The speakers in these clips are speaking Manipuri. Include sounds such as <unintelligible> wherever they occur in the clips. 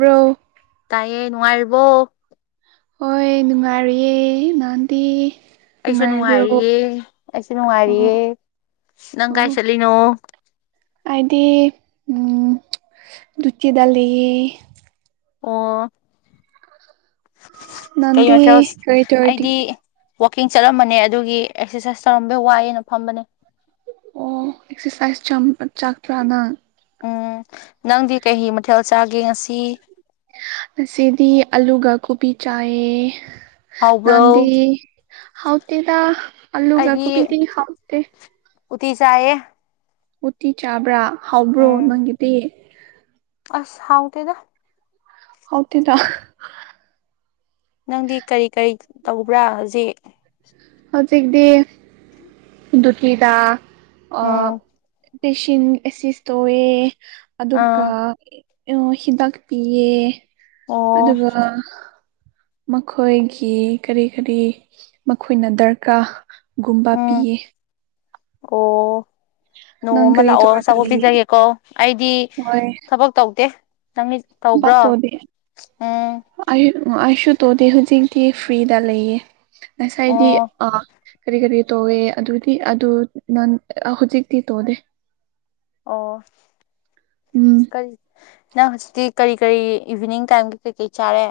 ꯕꯔꯣ ꯇꯥꯏꯌꯦ ꯅꯨꯡꯉꯥꯏꯔꯤꯕꯣ ꯍꯣꯏ ꯅꯨꯡꯉꯥꯏꯔꯤꯌꯦ ꯅꯥꯥꯟꯗꯤ ꯑꯩꯁꯨ ꯅꯨꯡꯉꯥꯏꯔꯤꯌꯦ ꯑꯩꯁꯨ ꯑꯣ ꯅꯨꯡꯉꯥꯏꯔꯤꯌꯦ ꯅꯪ ꯀꯥꯏ ꯑꯣ ꯆꯠꯂꯤꯅꯣ꯫ ꯑꯩꯗꯤ ꯎꯝ ꯗꯨꯆꯤꯗ ꯂꯩꯌꯦ ꯑꯣ ꯀꯩ ꯅꯪꯗꯤ ꯃꯊꯦꯜꯁ ꯀꯔꯤ ꯇꯧꯔꯗꯤ ꯑꯩꯗꯤ ꯋꯥꯛꯀꯤꯡ ꯆꯠꯂꯝꯕꯅꯦ ꯑꯗꯨꯒꯤ ꯑꯦꯛꯁꯔꯁꯥꯏꯁ ꯇꯧꯔꯝꯕꯩ ꯋꯥꯏꯑꯦꯅ ꯐꯝꯕꯅꯦ꯫ ꯑꯣ ꯑꯦꯛꯁꯔꯁꯥꯏꯁ ꯆꯝ ꯄꯠ ꯆꯥꯛꯄ꯭ꯔꯥꯅꯪ꯫ ꯎꯝ ꯅꯪꯗꯤ ꯀꯩ ꯃꯊꯦꯜ ꯆꯥꯒꯦ ꯉꯁꯤ ꯉꯁꯤꯗꯤ ꯑꯂꯨꯒ ꯀꯣꯕꯤ ꯆꯥꯏꯌꯦ꯫ ꯅꯟꯗꯤ ꯍꯥꯎꯕ꯭ꯔꯣ ꯍꯥꯎꯇꯦꯗ ꯑꯜꯂꯨꯒ ꯑꯩꯗꯤ ꯀꯣꯕꯤꯗꯤ ꯍꯥꯎꯇꯦ꯫ ꯎꯇꯤ ꯆꯥꯏꯌꯦ ꯎꯇꯤ ꯆꯥꯕ꯭ꯔꯥ ꯍꯥꯎꯕ꯭ꯔꯣ ꯎꯝ ꯅꯪꯒꯤꯗꯤ꯫ ꯑꯁ ꯍꯥꯎꯇꯦꯗ ꯍꯥꯎꯇꯦꯗ ꯅꯪꯗꯤ ꯀꯔꯤ ꯀꯔꯤ ꯇꯧꯕ꯭ꯔꯥ ꯍꯧꯖꯤꯛ ꯍꯧꯖꯤꯛꯇꯤ ꯗꯨꯇꯤꯗ ꯑ ꯎꯝ ꯄꯦꯁꯤꯟ ꯑꯦꯁꯤꯁ ꯇꯧꯑꯦ ꯑꯗꯨꯒ ꯑꯥ ꯑꯣ ꯍꯤꯗꯥꯛ ꯄꯤꯌꯦ ꯑꯣ ꯑꯗꯨꯒ ꯃꯈꯣꯏꯒꯤ ꯀꯔꯤ ꯀꯔꯤ ꯃꯈꯣꯏꯅ ꯗꯔꯀꯥ ꯒꯨꯝꯕ ꯎꯝ ꯄꯤꯌꯦ ꯑꯣ ꯅꯣꯡꯃ ꯅꯪ ꯑꯃ ꯀꯔꯤ ꯂꯥꯛꯑꯣ ꯇꯧꯔꯒ ꯑꯆꯥꯥꯄꯣꯠ ꯂꯩꯌꯦ ꯄꯤꯖꯒꯦꯀꯣ ꯑꯩꯗꯤ ꯊꯕꯛ ꯇꯧꯗꯦ ꯅꯪꯗꯤ ꯕꯛꯇꯣꯗꯤ ꯑꯩ ꯑꯩꯁꯨ ꯇꯣꯗꯤ ꯍꯧꯖꯤꯛꯇꯤ ꯐ꯭ꯔꯤꯗ ꯂꯩꯌꯦ ꯉꯁꯥꯏꯗꯤ ꯑꯣ ꯑꯥ ꯀꯔꯤ ꯀꯔꯤ ꯇꯧꯋꯦ ꯑꯗꯨꯗꯤ ꯑꯗꯨ ꯅꯟ ꯍꯧꯖꯤꯛꯇꯤ ꯇꯣꯗꯦ ꯑꯣ ꯎꯝ ꯀꯔꯤ ꯅꯪ ꯍꯧꯖꯤꯛꯇꯤ ꯀꯔꯤ ꯀꯔꯤ ꯏꯚꯤꯅꯤꯡ ꯇꯥꯏꯝ ꯀꯩꯀꯩ ꯆꯥꯔꯦ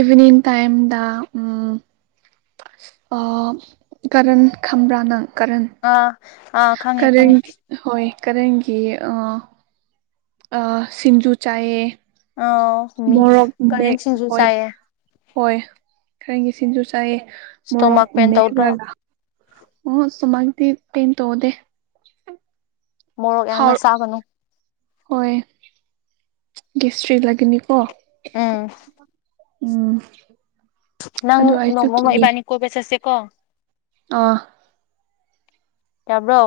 ꯏꯚꯅꯤꯡ ꯇꯥꯏꯝꯗ ꯎꯝ ꯑꯣ ꯀꯔꯟ ꯈꯝꯕ꯭ꯔꯥ ꯅꯪ ꯀꯥꯔꯟ ꯑꯥ ꯑꯥ ꯈꯪꯉꯦ ꯀꯥꯔꯟ ꯈꯪꯉꯦ ꯍꯣꯏ ꯀꯔꯟꯒꯤ ꯑꯥ ꯑꯥ ꯁꯤꯡꯖꯨ ꯆꯥꯏꯌꯦ ꯑꯣ ꯃꯤꯃꯤ ꯃꯣꯔꯣꯛ ꯃꯦꯛ ꯀꯔꯦꯟ ꯁꯤꯡꯖꯨ ꯍꯣꯏ ꯆꯥꯏꯌꯦ ꯍꯣꯏ ꯈꯔꯡꯒꯤꯁꯤꯡꯖꯨ ꯆꯥꯏꯌꯦ ꯃꯣꯔꯣꯛ ꯏꯁꯇꯣꯃꯛ ꯄꯦꯟ ꯇꯧꯗ꯭ꯔꯣ ꯃꯦꯠꯔꯒ ꯑꯣ ꯁꯨꯃꯥꯏꯟꯇꯤ ꯄꯦꯟ ꯇꯧꯗꯦ ꯃꯣꯔꯣꯛ ꯌꯥꯝꯅ ꯍꯥꯎ ꯆꯥꯒꯅꯨ ꯍꯣꯏ ꯒꯦꯁꯇꯔꯤꯂꯩꯒꯅꯤꯀꯣ ꯎꯝ ꯎꯝ ꯅꯪ ꯑꯗꯨ ꯑꯩꯁꯨ ꯅꯣꯡꯃ ꯑꯃꯥ ꯀꯤꯌꯦ ꯏꯕꯥꯅꯤ ꯀꯣꯏꯕ ꯆꯠꯁꯦꯀꯣ ꯑꯥ ꯌꯥꯕ꯭ꯔꯣ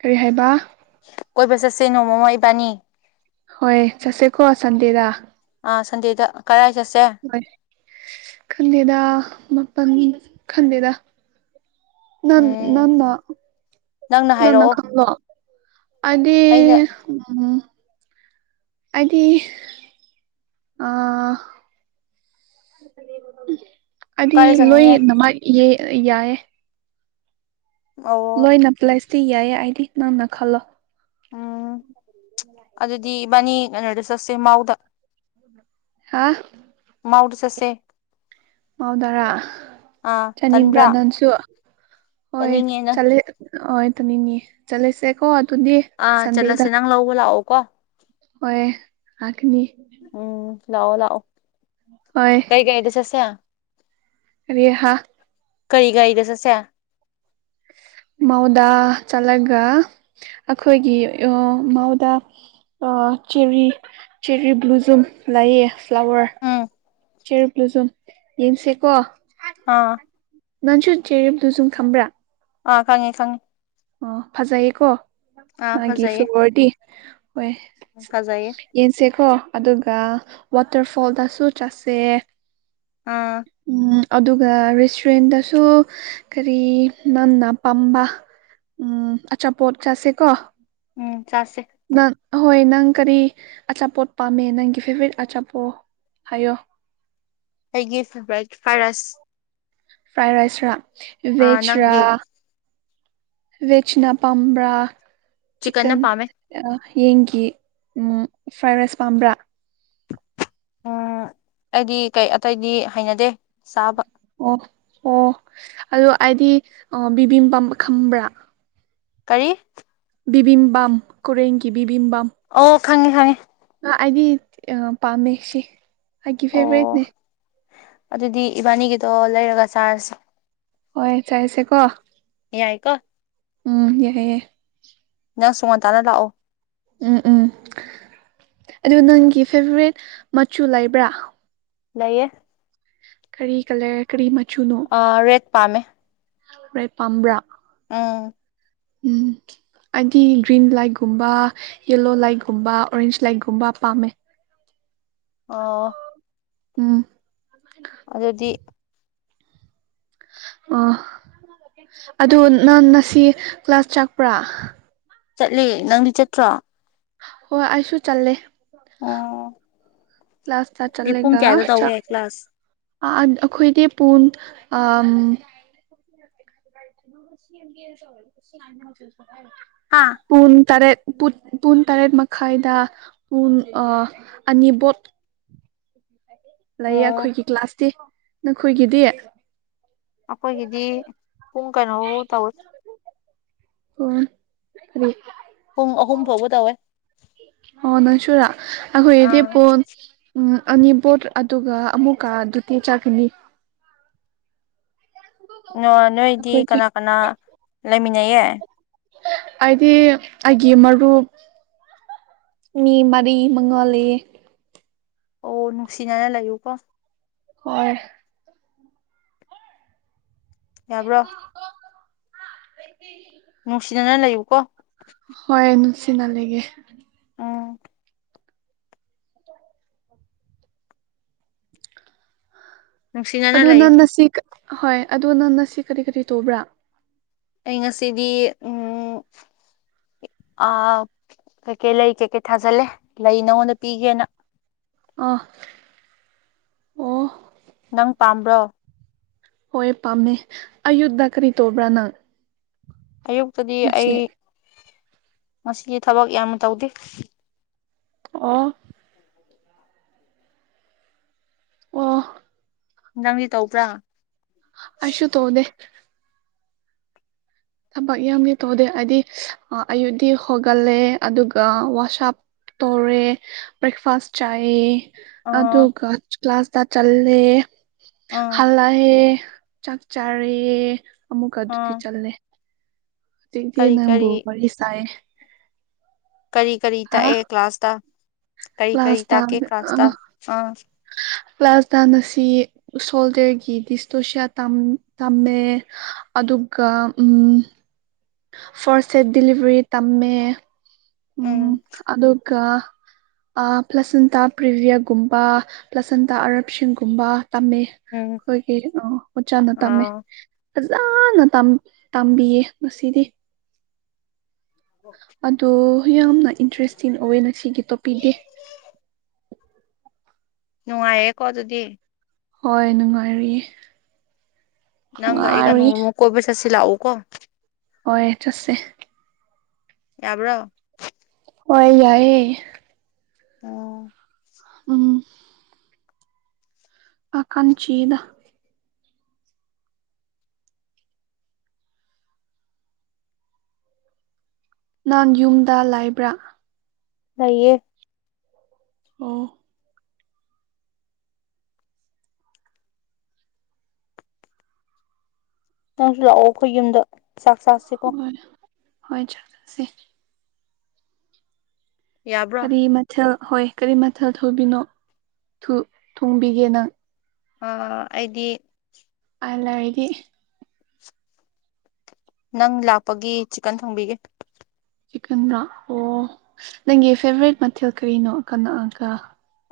ꯀꯔꯤ ꯍꯥꯏꯕ ꯀꯣꯏꯕ ꯆꯠꯁꯦ ꯅꯣꯡꯃ ꯑꯃ ꯏꯕꯥꯅꯤ ꯍꯣꯏ ꯆꯠꯁꯦꯀꯣ ꯁꯟꯗꯦꯗ ꯑꯥ ꯁꯟꯗꯦꯗ ꯀꯔꯥꯏ ꯆꯠꯁꯦ ꯍꯣꯏ ꯈꯟꯗꯦꯗ ꯃꯐꯝ ꯈꯟꯗꯦꯗ ꯅꯟ ꯎꯝ ꯅꯪꯅꯥ ꯅꯪꯅ ꯅꯪꯅꯥ ꯍꯥꯏꯔꯛꯑꯣ ꯈꯟꯂꯣ ꯑꯗꯤ ꯑꯩꯅ ꯎꯝ ꯑꯩꯗꯤ ꯑꯥ ꯑꯩꯗꯤ ꯀꯥꯏꯗ ꯆꯠꯅꯤꯡꯉꯦ ꯂꯣꯏꯅꯃꯛ ꯌꯥꯏꯌꯦ ꯑꯣ ꯂꯣꯏꯅ ꯄ꯭ꯂꯁꯇꯤ ꯌꯥꯏꯌꯦ ꯑꯩꯗꯤ ꯅꯪꯅ ꯈꯜꯂꯣ ꯎꯝ ꯑꯗꯨꯗꯤ ꯏꯕꯥꯅꯤ ꯀꯩꯅꯣꯗ ꯆꯠꯁꯦ ꯃꯥꯎꯗ ꯍꯥꯥ ꯃꯥꯎꯗꯥ ꯆꯠꯁꯦ ꯃꯥꯎꯗꯔꯥ ꯑꯥ ꯆꯥꯅꯤꯡꯕ꯭ꯔꯥ ꯇꯟꯕ꯭ꯔꯥ ꯅꯪꯁꯨ ꯍꯣꯏ ꯆꯠꯅꯤꯡꯉꯦ ꯅꯪ ꯆꯠꯂꯤ ꯍꯣꯏ ꯑꯗꯨꯅꯤꯅꯤ ꯆꯠꯂꯁꯦ ꯀꯣ ꯑꯗꯨꯨꯗꯤ ꯑꯥ ꯆꯠꯂꯁꯦ ꯅꯪ ꯂꯧꯕ ꯂꯥꯛꯑꯣ ꯀꯣ ꯍꯣꯏ ꯂꯥꯛꯀꯅꯤ ꯎꯝ ꯂꯥꯛꯑꯣ ꯂꯥꯛꯑꯣ ꯍꯣꯏ ꯀꯩ ꯒꯥꯔꯤꯗ ꯆꯠꯁꯦ ꯔꯤ ꯍꯥ ꯀꯔꯤ ꯒꯥꯔꯤꯗ ꯆꯠꯁꯦ ꯃꯥꯎꯗ ꯆꯠꯂꯒ ꯑꯩꯈꯣꯏꯒꯤ ꯃꯥꯎꯗ ꯆꯦꯔꯤ ꯆꯦꯔꯤ ꯕꯂꯨꯖꯨꯝ ꯂꯩꯌꯦ ꯐ꯭ꯂꯥꯋꯔ ꯎꯝ ꯆꯦꯔꯤ ꯕꯂꯨꯖꯨꯝ ꯌꯦꯡꯁꯦꯀꯣ ꯑꯥ ꯅꯪꯁꯨ ꯆꯦꯔꯤ ꯕꯂꯨꯖꯨꯝ ꯈꯪꯕꯔ ꯑ ꯈꯪꯉꯤ ꯈꯪꯉꯤ ꯑꯣ ꯐꯖꯩꯌꯦꯀꯣ ꯑꯥ ꯃꯥꯒꯤ ꯐꯖꯩꯌꯦ ꯐꯂꯋꯔꯗꯤ ꯍꯣꯏ ꯐꯖꯩꯌꯦ ꯌꯦꯡꯁꯦꯀꯣ ꯑꯗꯨꯒ ꯋꯥꯇꯔꯐꯣꯜꯗꯁꯨ ꯆꯠꯁꯦ ꯑꯥ ꯎꯝ ꯑꯗꯨꯒ ꯔꯦꯁꯇꯨꯔꯦꯟꯗꯁꯨ ꯀꯔꯤ ꯅꯪꯅ ꯄꯥꯝꯕ ꯎꯝ ꯑꯆꯥꯄꯣꯠ ꯆꯥꯁꯦꯀꯣ ꯎꯝ ꯆꯥꯁꯦ ꯅꯪ ꯍꯣꯏ ꯅꯪ ꯀꯔꯤ ꯑꯆꯥꯄꯣꯠ ꯄꯥꯝꯃꯦ ꯅꯪꯒꯤ ꯐꯦꯚꯣꯔꯥꯏꯠ ꯑꯆꯥꯄꯣꯠ ꯍꯥꯏꯌꯣ ꯑꯩꯒꯤ ꯐꯦꯕꯔꯥꯏꯠ ꯐꯔꯥꯏꯗ ꯔꯥꯏꯁ ꯐ꯭ꯔꯥꯏꯗ ꯔꯥꯏꯁꯔ ꯑꯥ ꯕꯦꯖꯔ ꯅꯪꯗꯤ ꯕꯦꯖꯅ ꯄꯥꯝꯕ꯭ꯔ ꯆꯤꯛꯀꯟꯅ ꯆꯤꯀꯟ ꯄꯥꯝꯃꯦ ꯌꯦꯟꯒꯤ ꯎꯝ ꯐ꯭ꯔꯥꯏꯗ ꯔꯥꯏꯁ ꯄꯥꯝꯕ꯭ꯔ ꯎꯝ ꯑꯩꯗꯤ ꯀꯩ ꯑꯇꯩꯗꯤ ꯍꯩꯅꯗꯦ ꯆꯥꯕ ꯑꯣ ꯑꯣ ꯑꯗꯣ ꯑꯩꯗꯤ ꯕꯤꯕꯤ ꯕꯥꯝ ꯈꯡꯕ꯭ꯔ ꯀꯔꯤ ꯕꯤꯕꯤꯕꯥꯝ ꯀꯣꯔꯤꯌꯥꯟꯒꯤ ꯕꯤꯕꯤꯕꯥꯝ ꯑꯣ ꯈꯪꯉꯦ ꯈꯪꯉꯦ ꯑꯩꯗꯤ ꯄꯥꯝꯃꯦ ꯁꯤ ꯑꯩꯒꯤ ꯑꯣ ꯐꯦꯚꯣꯔꯥꯏꯠꯅꯦ ꯑꯗꯨꯗꯤ ꯏꯕꯥꯅꯤꯒꯤꯗꯣ ꯂꯩꯔꯒ ꯆꯥꯔꯖꯤ ꯍꯣꯏ ꯆꯥꯏꯁꯦ ꯀꯣ ꯌꯥꯏꯀꯣ ꯎꯝ ꯌꯥꯏꯌꯦ ꯌꯥꯏ ꯅꯪꯁꯨ ꯉꯟꯇꯥꯅ ꯂꯥꯛꯑꯣ ꯎꯝ ꯎꯝ ꯑꯗꯨ ꯅꯪꯒꯤ ꯐꯦꯚꯣꯔꯥꯏꯠ ꯃꯆꯨ ꯂꯩꯕ꯭ꯔ ꯂꯩꯌꯦ ꯀꯔꯤ ꯀꯂꯔ ꯀꯔꯤ ꯃꯆꯨꯅꯣ ꯑꯥ ꯔꯦꯠ ꯄꯥꯝꯃꯦ ꯔꯦꯗ ꯄꯥꯝꯕ꯭ꯔ ꯎꯝ ꯎꯝ ꯑꯩꯗꯤ ꯒ꯭ꯔꯤꯟ ꯂꯥꯏꯠꯀꯨꯝꯕ ꯌꯦꯂꯣ ꯂꯥꯏꯠꯒꯨꯝꯕ ꯑꯣꯔꯦꯟꯖ ꯂꯥꯏꯠꯀꯨꯝꯕ ꯄꯥꯝꯃꯦ ꯑꯣ ꯎꯝ ꯑꯗꯨꯗꯤ ꯑꯣ ꯑꯗꯨ ꯅꯪ ꯉꯁꯤ ꯀ꯭ꯂꯥꯁ ꯆꯠꯄ꯭ꯔ ꯆꯠꯂꯤ ꯅꯪꯗꯤ ꯆꯠꯇ꯭ꯔꯣ ꯍꯣꯏ ꯑꯩꯁꯨ ꯆꯠꯂꯦ ꯑꯣ ꯀꯂꯥꯁꯇ ꯗꯤ ꯄꯨꯡ ꯆꯠꯂꯒ ꯀꯌꯥꯗ ꯇꯧꯋꯦ ꯆꯥꯛ ꯀ꯭ꯂꯥꯁ ꯑꯩꯈꯣꯏꯗꯤ ꯄꯨꯡ <unintelligible> ꯍꯥꯥ ꯄꯨꯡ ꯇꯔꯦꯠ ꯄꯨꯡ ꯇꯔꯦꯠ ꯃꯈꯥꯏꯗ ꯄꯨꯡ ꯑꯅꯤꯕꯧ ꯂꯩꯌꯦ ꯑꯣ ꯑꯩꯈꯣꯏꯒꯤꯗꯤ ꯀ꯭ꯂꯥꯁꯇꯤ ꯅꯈꯣꯏꯒꯤꯗꯤ ꯑꯩꯈꯣꯏꯒꯤꯗꯤ ꯄꯨꯡ ꯀꯩꯅꯣꯐꯧ ꯇꯧꯋꯦ ꯎ ꯐ <unintelligible> ꯄꯨꯡ ꯑꯍꯨꯝ ꯐꯥꯎꯕ ꯇꯧꯋꯦ ꯑꯣ ꯅꯆꯨꯔꯥ ꯑꯩꯈꯣꯏ ꯌꯦꯗꯤ ꯑꯥ ꯐꯣꯣꯟ ꯎꯝ ꯑꯅꯤ ꯕꯣꯠ ꯑꯗꯨꯒ ꯑꯃꯨꯛꯀ ꯑꯗꯨꯗꯤ <unintelligible> ꯆꯥꯒꯅꯤ ꯑ ꯅꯣꯏꯗꯤ ꯑꯩꯈꯣꯏꯁꯦ ꯀꯅꯥ ꯀꯅꯥ ꯂꯩꯃꯤꯟꯅꯩꯌꯦ ꯑꯩꯗꯤ ꯑꯩꯒꯤ ꯃꯔꯨꯞ ꯃꯤ ꯃꯔꯤ ꯃꯉꯥꯜꯂꯤ ꯑꯣ ꯅꯨꯡꯁꯤꯅꯅ ꯂꯩꯌꯨ ꯀꯣ ꯍꯔ <unintelligible> ꯌꯥꯕ꯭ꯔꯣ <unintelligible> ꯅꯨꯡꯁꯤꯅꯅ ꯂꯩꯌꯨꯀꯣ ꯍꯣꯏ ꯅꯨꯁꯤꯅ ꯂꯩꯒꯦ ꯎꯝ ꯅꯨꯡꯁꯤꯅꯅ ꯑꯗꯣ ꯂꯩꯌꯨ ꯅꯪꯉꯁꯤ ꯍꯣꯏ ꯑꯗꯣ ꯅꯪꯉꯁꯤ ꯀꯔꯤ ꯀꯔꯤ ꯇꯧꯕ꯭ꯔꯥ ꯑꯩ ꯉꯁꯤꯗꯤ ꯎꯝ ꯑ ꯀꯩꯀꯩ ꯂꯩ ꯀꯩꯀꯩ ꯊꯥꯖꯜꯂꯦ ꯂꯩ ꯅꯉꯣꯟꯗ ꯄꯤꯒꯦꯅ ꯑꯥ ꯑꯣ ꯅꯪ ꯄꯥꯝꯕ꯭ꯔꯣ ꯍꯣꯏ ꯄꯥꯝꯅꯦ ꯑꯌꯨꯡꯗ ꯀꯔꯤ ꯇꯧꯕ꯭ꯔꯥ ꯅꯪ ꯑꯌꯨꯛꯇꯗꯤ ꯉꯁꯤ ꯑꯩ ꯉꯁꯤꯗꯤ ꯊꯕꯛ ꯌꯥꯝ ꯇꯧꯗꯦ ꯑꯣ ꯑꯣ ꯅꯪꯗꯤ ꯇꯧꯗꯔꯥ ꯑꯩꯁꯨꯨ ꯇꯧꯗꯦ ꯊꯕꯛ ꯌꯥꯝꯗꯤ ꯇꯧꯗꯦ ꯍꯥꯏꯗꯤ ꯑꯌꯨꯠꯗꯤ ꯍꯣꯒꯠꯂꯦ ꯑꯗꯨꯒ ꯋꯥꯁꯥꯞ ꯇꯧꯔꯦ ꯕ꯭ꯔꯦꯛꯐꯥꯁ ꯆꯥꯏ ꯑꯥ ꯑꯗꯨꯒ ꯀ꯭ꯂ꯭ꯂꯥꯁꯗ ꯆꯜꯂꯦ ꯑꯥ ꯍꯜ ꯆꯌꯦ ꯆꯥꯛ ꯆꯥꯔꯦ ꯑꯃꯨꯛꯀ ꯑꯗꯨꯗꯤ ꯑꯥ ꯆꯠꯂꯦ ꯍꯨꯖꯤꯡꯛꯇꯤ ꯀꯔꯤ ꯀꯔꯤ ꯅꯡꯕꯨ ꯋꯥꯔꯤ ꯁꯥꯢ ꯀꯔꯤ ꯀꯔꯤ ꯇꯥꯛꯑꯦ ꯀ꯭ꯂꯥꯁꯇ ꯀꯔꯤ ꯀꯔꯤ ꯇꯥꯛꯀꯦ ꯀ꯭ꯂꯥꯁꯇ ꯑꯥ ꯀ꯭ꯂ꯭ꯥꯁꯇ ꯑꯁꯤ ꯁꯣꯜꯗꯔꯒꯤ ꯗꯤꯁꯇꯣꯁꯤꯌꯥ ꯇꯝꯃꯦ ꯑꯗꯨꯒ ꯐꯥꯔꯁ ꯁꯦꯠ ꯗꯤꯂꯤꯚꯔꯤ ꯇꯝꯃꯦ ꯎꯝ ꯑꯗꯨꯒ ꯑꯩ ꯄ꯭ꯂꯁꯟꯇꯥ ꯄ꯭ꯔꯤꯕꯤꯌꯒꯨꯝꯕ ꯄ꯭ꯂꯁꯟꯇꯥ ꯑꯔꯞꯁꯥꯟꯒꯨꯝꯕ ꯇꯝꯃꯦ ꯎꯝ ꯈꯣꯏꯒꯤ ꯑꯣ ꯑꯣꯖꯥꯅ ꯇꯝꯃꯦ ꯑꯥ ꯐꯖꯅ ꯇꯝ ꯇꯝꯕꯤꯌꯦ ꯉꯁꯤꯗꯤ ꯑꯗꯣ ꯌꯥꯝꯅ ꯏꯟꯇꯔꯦꯁꯇꯤꯡ ꯑꯣꯏꯑꯦ ꯉꯁꯤꯒꯤ ꯇꯣꯄꯤꯛꯗꯤ ꯅꯨꯡꯉꯥꯏꯌꯦꯀꯣ ꯑꯗꯨꯗꯤ ꯍꯣꯏ ꯅꯨꯡꯉꯥꯏꯔꯤꯌꯦ ꯅꯪꯒ‌ ꯅꯨꯡꯉꯥꯏꯔꯤꯌꯦ ꯑꯩꯒꯅꯣꯡꯃ ꯀꯣꯏꯕ ꯆꯠꯁꯤ ꯂꯛꯎꯀꯣ ꯍꯣꯏ ꯆꯠꯁꯦ ꯌꯥꯕ꯭ꯔꯣ ꯍꯣꯏ ꯌꯥꯏꯑꯦ ꯑꯣ ꯎꯝ ꯑ <unintelligible> ꯀꯥꯡꯆꯗ ꯅꯪ ꯌꯨꯝꯗ ꯂꯩꯕ꯭ꯔꯥ ꯂꯩꯌꯦ ꯑꯣ ꯅꯪꯁꯨ ꯂꯥꯛꯑꯣ ꯑꯩꯈꯣꯏ ꯌꯨꯝꯗ ꯆꯥꯛ ꯆꯥꯁꯤꯀꯣ ꯍꯣꯏ ꯍꯣꯏ ꯆꯠꯁꯦ ꯌꯥꯕ꯭ꯔꯣ ꯀꯔꯤ ꯃꯊꯦꯜ ꯍꯣꯏ ꯀꯔꯤ ꯃꯊꯜ ꯊꯨꯕꯤꯅꯣ ꯊꯣꯡꯕꯤꯒꯦ ꯅꯪ ꯑꯥ ꯑꯩꯗꯤ ꯑꯩ ꯂꯩꯔꯗꯤ ꯅꯪ ꯂꯥꯛꯄꯒꯤ ꯆꯤꯛꯀꯟ ꯊꯣꯡꯕꯤꯒꯦ ꯆꯤꯛꯀꯟꯔꯥ ꯑꯣ ꯅꯪꯒꯤ ꯐꯦꯚꯣꯔꯥꯏꯠ ꯃꯊꯦꯜ ꯀꯔꯤꯅꯣ ꯀꯅꯥꯒ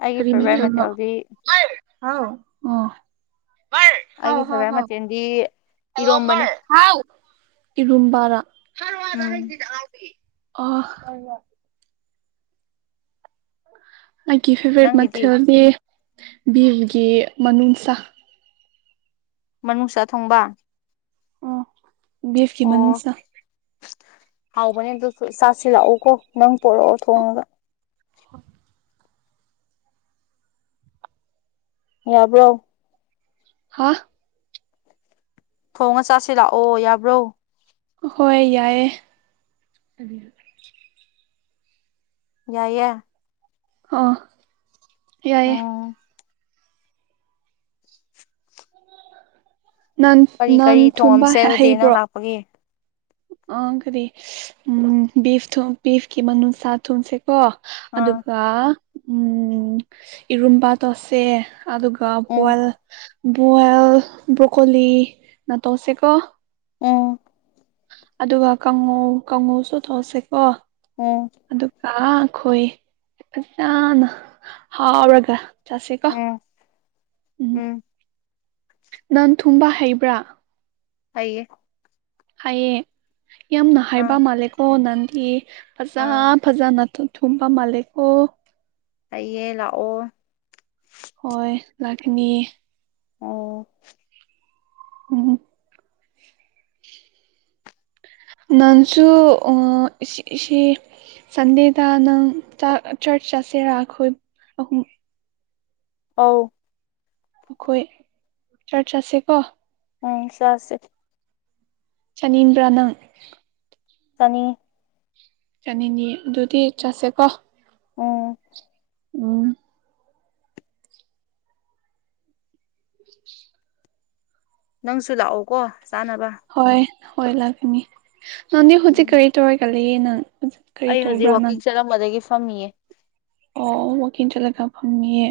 ꯑꯩꯒꯤ ꯀꯔꯤ ꯐꯦꯚꯣꯔꯥꯏꯠ ꯃꯊꯦꯜꯅꯣ ꯃꯊꯦꯜꯗꯤ ꯍꯥꯏ ꯍꯥꯎ ꯑꯣ ꯑꯩꯒꯤ ꯐꯦꯚꯣꯔꯥꯏꯠ ꯃꯊꯦꯜꯗꯤ ꯏꯔꯣꯝꯕꯅꯦ <unintelligible> ꯏꯔꯣꯝꯕꯔꯥ ꯎꯝ ꯑꯣ ꯑꯩꯒꯤ ꯐꯦꯚꯣꯔꯥꯏꯠ ꯅꯪꯒꯤꯗꯤ ꯃꯊꯦꯜꯗꯤ ꯕꯤꯐꯒꯤ ꯃꯅꯨꯡꯁꯥ ꯃꯅꯨꯡꯁꯥ ꯊꯣꯡꯕ ꯑꯣ ꯕꯤꯐꯀꯤ ꯑꯣ ꯃꯅꯨꯡꯁꯥ ꯍꯥꯎꯕꯅꯦ ꯑꯗꯨꯁꯨ ꯆꯥꯁꯤ ꯂꯥꯛꯎꯀꯣ ꯅꯪ ꯄꯣꯔꯛꯑꯣ ꯊꯣꯡꯉꯒ ꯍꯣꯏ ꯌꯥꯕ꯭ꯔꯣ ꯍꯥꯥ ꯊꯣꯡꯉ ꯆꯥꯁ‌ꯦ ꯂꯥꯛꯑꯣ ꯌꯥꯕ꯭ꯔꯣ ꯍꯣꯏ ꯌꯥꯏꯌꯦ ꯌꯥꯏꯌꯦ ꯑꯥ ꯌꯥꯏꯌꯦ ꯎꯝ ꯅꯟ ꯀꯔꯤ ꯅꯟ ꯀꯔꯤ ꯊꯨꯝꯕ ꯊꯣꯡꯉꯝꯁꯦ ꯑꯗꯨꯗꯤ ꯅꯪ ꯍꯩꯕ꯭ꯔꯣ ꯂꯥꯛꯄꯒꯤ ꯑ ꯀꯔꯤ ꯎꯝ ꯕꯤꯐ ꯇꯣ ꯕꯤꯐꯀꯤ ꯃꯅꯨꯡꯁꯥ ꯊꯣꯡꯁꯦ ꯀꯣ ꯑꯥ ꯑꯗꯨꯒ ꯎꯝ ꯏꯔꯨꯝꯕ ꯇꯧꯁꯦ ꯑꯗꯨꯒ ꯎꯝ ꯕꯨ꯭ꯋꯦꯜ ꯕ꯭ꯔꯣꯀꯣꯂꯤꯅ ꯇꯧꯁꯦꯀꯣ ꯎꯝ ꯑꯗꯨꯒ ꯀꯥꯡꯉꯧ ꯀꯥꯡꯉꯥꯎꯁꯨ ꯊꯧꯁꯦꯀꯣ ꯎꯝ ꯑꯗꯨꯒ ꯑꯈꯣꯏ ꯐꯖꯅ ꯍꯥꯎꯔꯒ ꯆꯥꯁꯤꯀꯣ ꯎꯝ ꯎꯝ ꯅꯪ ꯊꯨꯝꯕ ꯍꯩꯕ꯭ꯔꯥ ꯍꯩꯌꯦ ꯍꯩꯌꯦ ꯌꯥꯝꯅ ꯍꯩꯕ ꯑꯥ ꯃꯥꯜꯂꯦꯀꯣ ꯅꯪꯗꯤ ꯐꯖ ꯑꯥ ꯐꯖꯅꯥ ꯊꯨꯝꯕ ꯃꯥꯂꯦꯀꯣ ꯇꯥꯏꯌꯦ ꯂꯥꯛꯑꯣ ꯍꯣꯏ ꯂꯥꯛꯀꯅꯤ ꯑꯣ ꯎꯝ ꯅꯪꯁꯨ ꯑꯝ ꯑꯁꯤ ꯁꯟꯗꯦꯗ ꯅꯪ ꯆꯔꯆ ꯆꯠꯁꯤꯔ ꯑꯩꯈꯣꯏ ꯑꯍꯨꯝ ꯑꯥꯎ ꯑꯩꯈꯣꯏ ꯆꯔꯆ ꯆꯠꯁꯦ ꯀꯣ ꯎꯝ ꯆꯥꯁꯤ ꯆꯅꯤꯡꯕ꯭ꯔꯥ ꯅꯪ ꯆꯥꯅꯤꯡ ꯆꯥꯅꯤꯡꯉꯤ ꯑꯗꯨꯗꯤ ꯆꯥꯁꯦ ꯀꯣ ꯎꯝ ꯎꯝ ꯅꯪꯁꯨ ꯂꯥꯛꯑꯣꯀꯣ ꯆꯥꯅꯕ ꯍꯣꯏ ꯍꯣꯏ ꯂꯥꯛꯀꯅꯤ ꯅꯪꯗꯤ ꯍꯨꯖꯤꯛ ꯎꯝ ꯀꯔꯤ ꯇꯧꯔꯒ ꯂꯩꯌꯦ ꯅꯪ ꯀꯔꯤ ꯑꯩ ꯍꯧꯖꯤꯛ ꯇꯧꯕ꯭ꯔꯥ ꯅꯪ ꯋꯥꯛꯀꯤꯡ ꯆꯠꯂꯝꯕꯗꯒꯤ ꯐꯝꯃꯤꯌꯦ ꯑꯣ ꯋꯥꯀꯤꯡ ꯆꯠꯂꯒ ꯐꯝꯃꯤꯌꯦ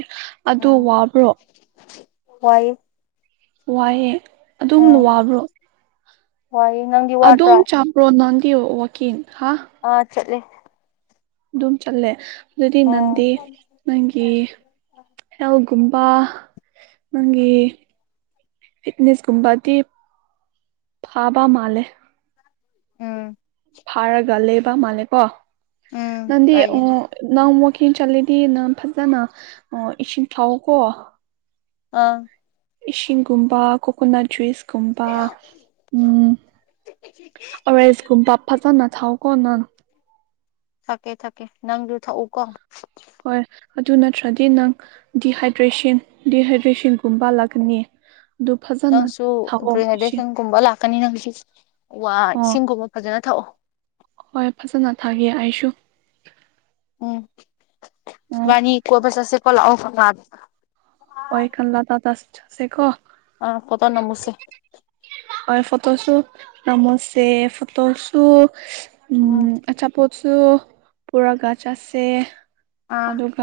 ꯑꯗꯨ ꯎꯝ ꯋꯥꯕ꯭ꯔꯣ ꯋꯥꯏꯌꯦ ꯋꯥꯏꯌꯦ ꯑꯗꯨꯝꯅ ꯎꯝ ꯋꯥꯕ꯭ꯔꯣ ꯋꯥꯏꯌꯦ ꯅꯪꯗꯤ ꯋꯥꯗ꯭ꯔꯣ ꯑꯗꯨꯝ ꯆꯥꯠꯄ꯭ꯔꯣ ꯅꯪꯗꯤ ꯋꯥꯀꯤꯡ ꯍꯥ ꯑꯥ ꯆꯠꯂꯦ ꯑꯗꯨꯝ ꯆꯠꯂꯦ ꯑꯗꯨꯗꯤ ꯎꯝ ꯅꯟꯗꯤ ꯅꯪꯒꯤ ꯍꯦꯜꯒꯨꯝꯕ ꯅꯪꯒꯤ ꯐꯤꯠꯅꯦꯁꯀꯨꯝꯕꯗꯤ ꯐꯥꯕ ꯃꯥꯜꯂꯦ ꯎꯝ ꯐꯥꯔꯒ ꯂꯩꯕ ꯃꯥꯜꯂꯦꯀꯣ ꯎꯝ ꯅꯪꯗꯤ ꯎ ꯂꯩꯌꯦ ꯅꯪ ꯋꯥꯀꯤꯡ ꯆꯠꯂꯗꯤ ꯅꯪ ꯐꯖꯅ ꯏꯁꯤꯡ ꯊꯥꯎ ꯑꯣ ꯀꯣ ꯑꯪ ꯏꯁꯤꯡꯒꯨꯝꯕ ꯀꯣꯀꯣꯅꯠ ꯖꯨꯏꯁꯀꯨꯝꯕ ꯎꯝ ꯑꯣꯋꯥꯔꯦꯁꯀꯨꯝꯕ ꯐꯖꯅ ꯊꯥꯛꯑꯣ ꯀꯣ ꯅꯪ ꯊꯛꯀꯦ ꯊꯛꯀꯦ ꯅꯪꯖꯨ ꯊꯛꯎ ꯀꯣ ꯍꯣꯏ ꯑꯗꯨ ꯅꯠꯇ꯭ꯔꯗꯤ ꯅꯪ ꯗꯤꯍꯥꯏꯗ꯭ꯔꯦꯁꯟ ꯗꯤꯍꯥꯏꯗ꯭ꯔꯦꯁꯟꯀꯨꯝꯕ ꯂꯥꯛꯀꯅꯤ ꯑꯗꯨ ꯐꯖꯅ ꯅꯪꯁꯨ ꯊꯥꯛꯑꯣ ꯏꯁꯤꯡ ꯗ꯭ꯔꯤꯍꯥꯢꯗ꯭ꯔꯦꯁꯟꯒꯨꯝꯕ ꯂꯥꯛꯀꯅꯤ ꯅꯪꯁꯨ ꯋꯥ ꯑꯣ ꯏꯁꯤꯡꯒꯨꯝꯕ ꯐꯖꯅ ꯊꯛꯑꯣ ꯍꯣꯏ ꯐꯖꯅ ꯊꯛꯒꯦ ꯑꯩꯁꯨ ꯎꯝ ꯑꯣ ꯏꯕꯥꯅꯤ ꯀꯣꯏꯕ ꯆꯠꯁꯦ ꯀꯣ ꯂꯥꯛ ꯑꯣ ꯀꯪꯂꯥ ꯍꯣꯏ ꯀꯜꯂꯥ <unintelligible> ꯁꯦꯀꯣ ꯑꯥ ꯐꯣꯇꯣ ꯅꯝꯃꯨꯁꯦ ꯍꯣꯢ ꯐꯣꯇꯣ ꯁꯨ ꯅꯝꯃꯨꯁꯦ ꯐꯣꯇꯣ ꯁꯨ ꯎꯝ ꯑꯆꯥꯄꯣꯠꯁꯨꯨ ꯄꯨꯔꯥꯒ ꯆꯠꯁꯦ ꯑꯥ ꯑꯗꯨꯒ